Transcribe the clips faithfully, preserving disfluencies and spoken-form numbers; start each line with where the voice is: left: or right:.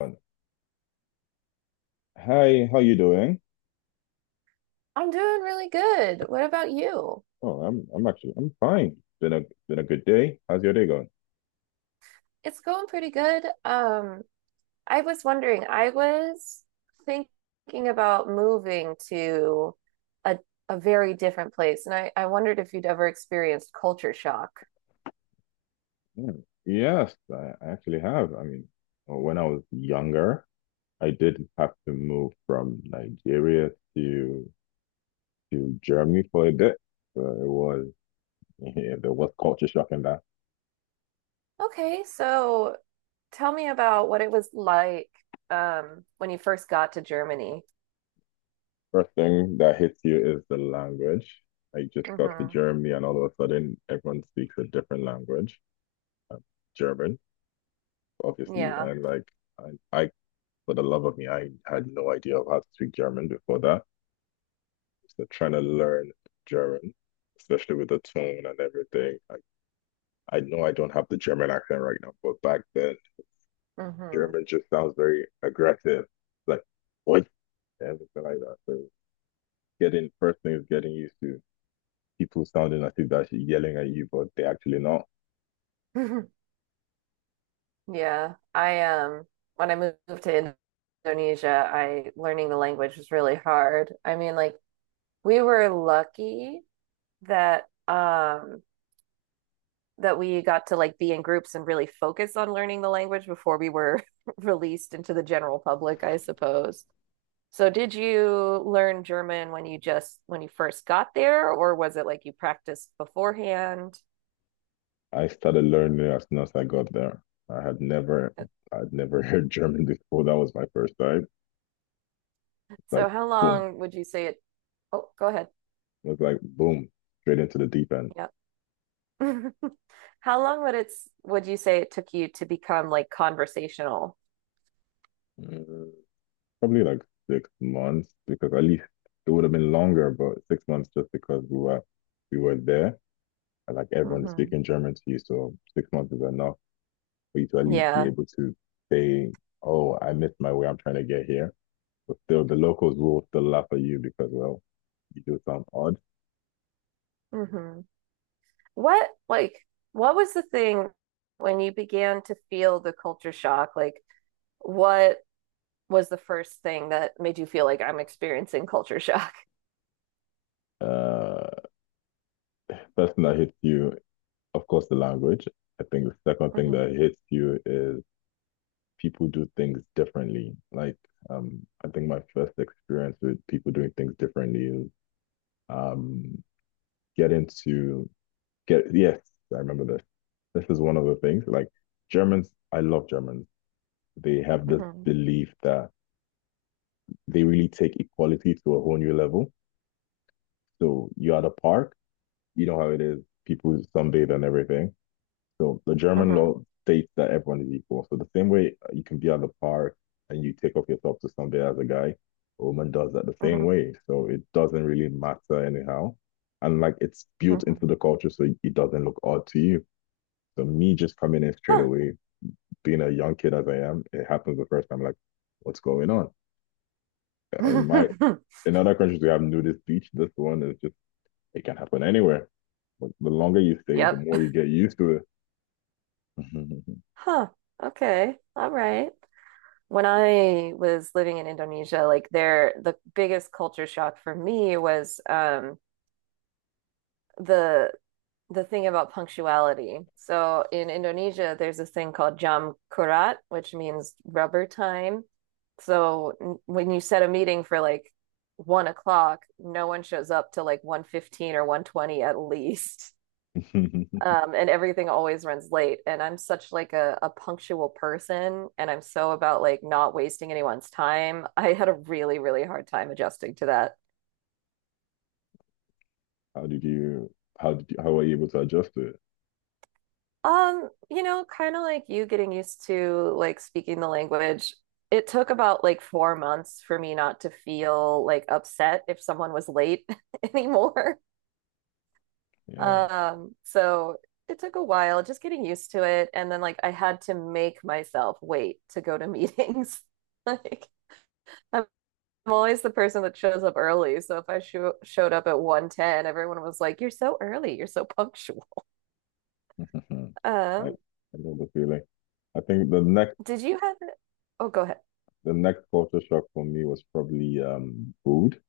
left: On. Hi, how you doing?
right: I'm doing really good. What about you?
left: Oh, I'm I'm actually I'm fine. Been a been a good day. How's your day going?
right: It's going pretty good. Um, I was wondering, I was thinking about moving to a a very different place, and I, I wondered if you'd ever experienced culture shock.
left: Hmm. Yes, I I actually have. I mean, well, when I was younger, I did have to move from Nigeria to to Germany for a bit. So it was yeah, there was culture shock in that.
right: Okay, so tell me about what it was like um when you first got to Germany.
left: First thing that hits you is the language. I just got to
right: Hmm.
left: Germany and all of a sudden everyone speaks a different language. uh, German, obviously,
right: Yeah.
left: and like, I, I for the love of me, I had no idea of how to speak German before that. So trying to learn German, especially with the tone and everything. I, I know I don't have the German accent right now, but back then,
right: Hmm.
left: German just sounds very aggressive, like, what, everything like that. So getting first thing is getting used to people sounding as if they're yelling at you, but they are actually not.
right: Yeah, I um when I moved to Indonesia, I learning the language was really hard. I mean, like we were lucky that um that we got to like be in groups and really focus on learning the language before we were released into the general public, I suppose. So did you learn German when you just when you first got there, or was it like you practiced beforehand?
left: I started learning as soon as I got there. I had never, I'd never heard German before. That was my first time. Like
right: So how
left: boom,
right: long would you say it? Oh, go ahead.
left: It was like boom, straight into the deep end.
right: Yeah. How long would it's would you say it took you to become like conversational?
left: Mm, Probably like six months, because at least it would have been longer, but six months just because we were we were there. And like everyone is
right: Hmm.
left: speaking German to you, so six months is enough for you to at least be
right: Yeah.
left: able to say, "Oh, I missed my way. I'm trying to get here." But still, the locals will still laugh at you, because, well, you do sound odd.
right: Hmm. What like what was the thing when you began to feel the culture shock? Like what was the first thing that made you feel like I'm experiencing culture shock?
left: Uh, first thing that hits you, of course, the language. I think the second thing
right: Hmm.
left: that hits you is people do things differently. Like, um, I think my first experience with people doing things differently is, um get into get yes, I remember this. This is one of the things. Like, Germans, I love Germans. They have this
right: Hmm.
left: belief that they really take equality to a whole new level. So you're at a park, you know how it is, people sunbathe and everything. So the German
right: Hmm.
left: law states that everyone is equal. So the same way you can be at the park and you take off your top to somebody as a guy, a woman does that the same
right: Hmm.
left: way. So it doesn't really matter anyhow. And like, it's built into
right: Hmm.
left: the culture, so it doesn't look odd to you. So me just coming in straight
right: Huh.
left: away, being a young kid as I am, it happens the first time like, what's going on? Uh, In my in other countries, we have nudist beach. This one is just, it can happen anywhere. But the longer you stay, the
right: Yep.
left: more you get used to
right: Huh. Okay. All right. When I was living in Indonesia, like there, the biggest culture shock for me was um, the the thing about punctuality. So in Indonesia, there's this thing called jam kurat, which means rubber time. So n- when you set a meeting for like one o'clock, no one shows up till like one fifteen or one twenty at least
left: it.
right: um, and everything always runs late. And I'm such like a, a punctual person, and I'm so about like not wasting anyone's time. I had a really, really hard time adjusting to that.
left: How did you how did you, how were you able to adjust to it?
right: Um, you know, kind of like you getting used to like speaking the language. It took about like four months for me not to feel like upset if someone was late anymore.
left: Yeah.
right: Um, so it took a while just getting used to it. And then like I had to make myself wait to go to meetings. Like, I'm I'm always the person that shows up early. So if I sho showed up at one ten, everyone was like, "You're so early. You're so punctual."
left: I I
right: Um,
left: know the feeling. I think the next
right: did you have it? Oh, go ahead.
left: the next culture shock for me was probably um food.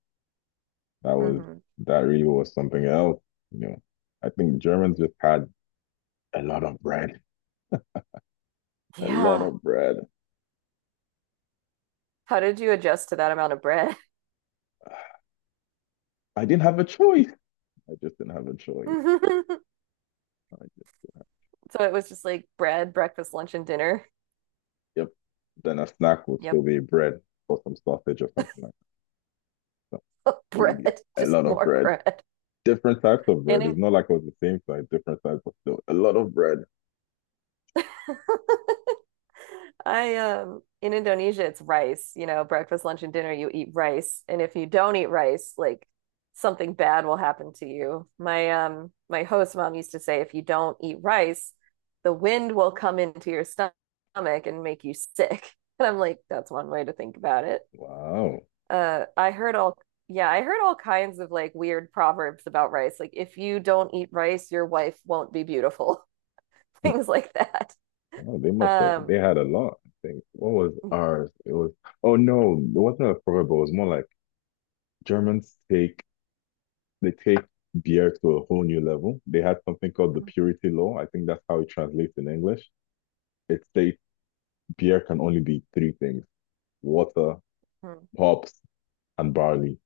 left: That was
right: Hmm.
left: that really was something else. You know, I think Germans just had a lot of bread, a lot
right: Yeah.
left: of bread.
right: How did you adjust to that amount of bread?
left: I didn't have a choice. I just didn't have a choice. I just, didn't have.
right: So it was just like bread, breakfast, lunch, and dinner.
left: Yep. Then a snack would
right: Yep.
left: still be bread or some sausage or something like that. So we
right: Bread,
left: a
right: just
left: lot of
right: more
left: bread.
right: bread.
left: Different types of
right: And
left: bread.
right: in
left: It's not like it was the same size, different types of, no, a lot of bread.
right: I um in Indonesia it's rice, you know, breakfast, lunch, and dinner you eat rice. And if you don't eat rice, like something bad will happen to you. My um my host mom used to say if you don't eat rice, the wind will come into your stomach and make you sick. And I'm like, that's one way to think about it.
left: Wow.
right: Uh I heard all yeah, I heard all kinds of like weird proverbs about rice. Like if you don't eat rice, your wife won't be beautiful.
left: Hmm.
right: Things like that.
left: Oh, they must have
right: Um
left: they had a lot, I think. What was ours? It was, oh no, it wasn't a proper, but it was more like Germans take they take beer to a whole new level. They had something called the purity law. I think that's how it translates in English. It states beer can only be three things: water,
right: mm-hmm.
left: hops, and barley.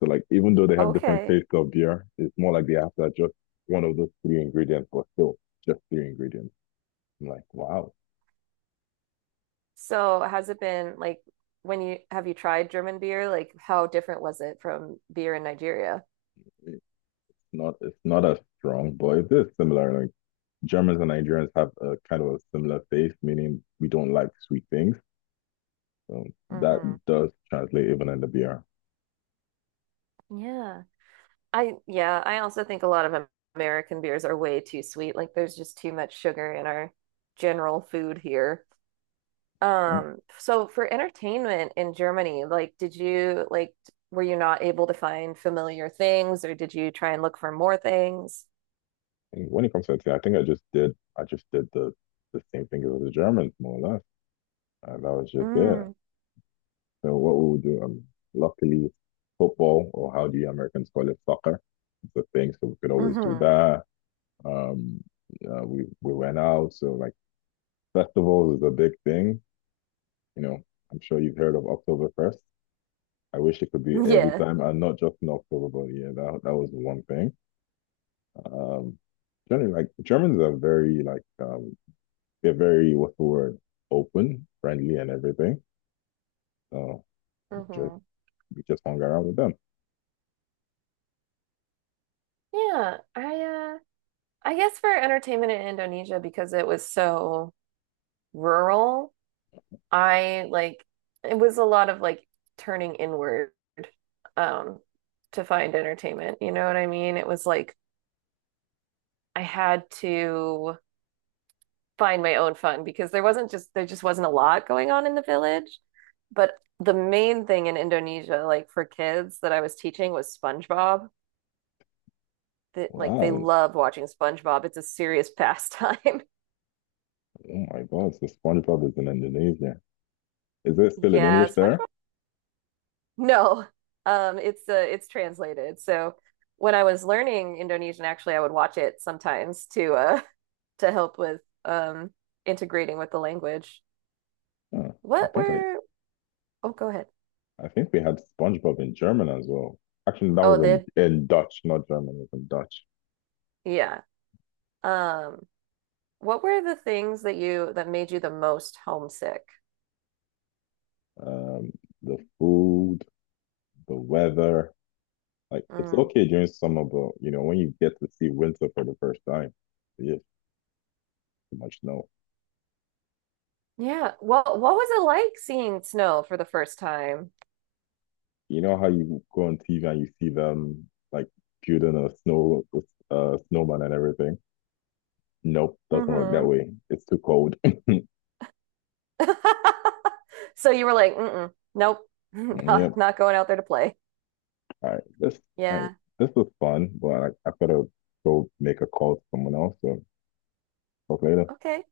left: So like, even though they have different
right: okay.
left: tastes of beer, it's more like they have to adjust one of those three ingredients, but still just three ingredients. I'm like, wow,
right: So has it been like when you have you tried German beer? Like how different was it from beer in Nigeria?
left: it's not it's not as strong, but it is similar. Like, Germans and Nigerians have a kind of a similar taste, meaning we don't like sweet things. So that
right: Hmm.
left: does translate even in the beer.
right: Yeah. I yeah, I also think a lot of Am- American beers are way too sweet. Like there's just too much sugar in our general food here. Um, so for entertainment in Germany, like did you like were you not able to find familiar things or did you try and look for more things?
left: And when it comes to tea, I think I just did I just did the the same thing as the Germans, more or less. And that was just it.
right: Mm,
left: So what we would do, um, luckily, football, or how the Americans call it, soccer, is a thing. So we could always do
right: hmm.
left: that. Um, uh, we we went out. So, like, festivals is a big thing. You know, I'm sure you've heard of Oktoberfest. I wish it could be every
right: Yeah.
left: time, and not just in October, but yeah, that that was one thing. Um, generally, like, Germans are very, like, um, they're very, what's the word, open, friendly, and everything. So just
right: Hmm.
left: we just hung around with them.
right: Yeah, I I guess for entertainment in Indonesia, because it was so rural, I like it was a lot of like turning inward um to find entertainment. You know what I mean? It was like I had to find my own fun because there wasn't just there just wasn't a lot going on in the village. But the main thing in Indonesia, like for kids that I was teaching was SpongeBob. That like they
left: Wow.
right: love watching SpongeBob. It's a serious pastime.
left: Oh my God, the SpongeBob is in Indonesia. Is it still in
right: Yeah,
left: English there?
right: SpongeBob. No, um, it's uh, it's translated. So when I was learning Indonesian, actually, I would watch it sometimes to uh to help with um integrating with the language.
left: Huh. I
right: What
left: think I,
right: were? Oh, go ahead.
left: I think we had SpongeBob in German as well. Actually, that was
right: Oh,
left: in,
right: did
left: in Dutch, not German, it was in Dutch.
right: yeah. Um, what were the things that you that made you the most homesick?
left: Um, the food, the weather, like, it's
right: Mm.
left: okay during summer, but you know, when you get to see winter for the first time, you just, too much. No.
right: Yeah. Well, what was it like seeing snow for the first time?
left: You know how you go on T V and you see them like building a snow, uh, snowman and everything? Nope, doesn't work that
right: Hmm.
left: way. It's too cold.
right: So you were like, Mm-mm, nope,
left: Yeah.
right: not not going out there to play.
left: All right, this all right,
right: Yeah.
left: this was fun, but I, I gotta go make a call to someone else. So, talk later.
right: Okay.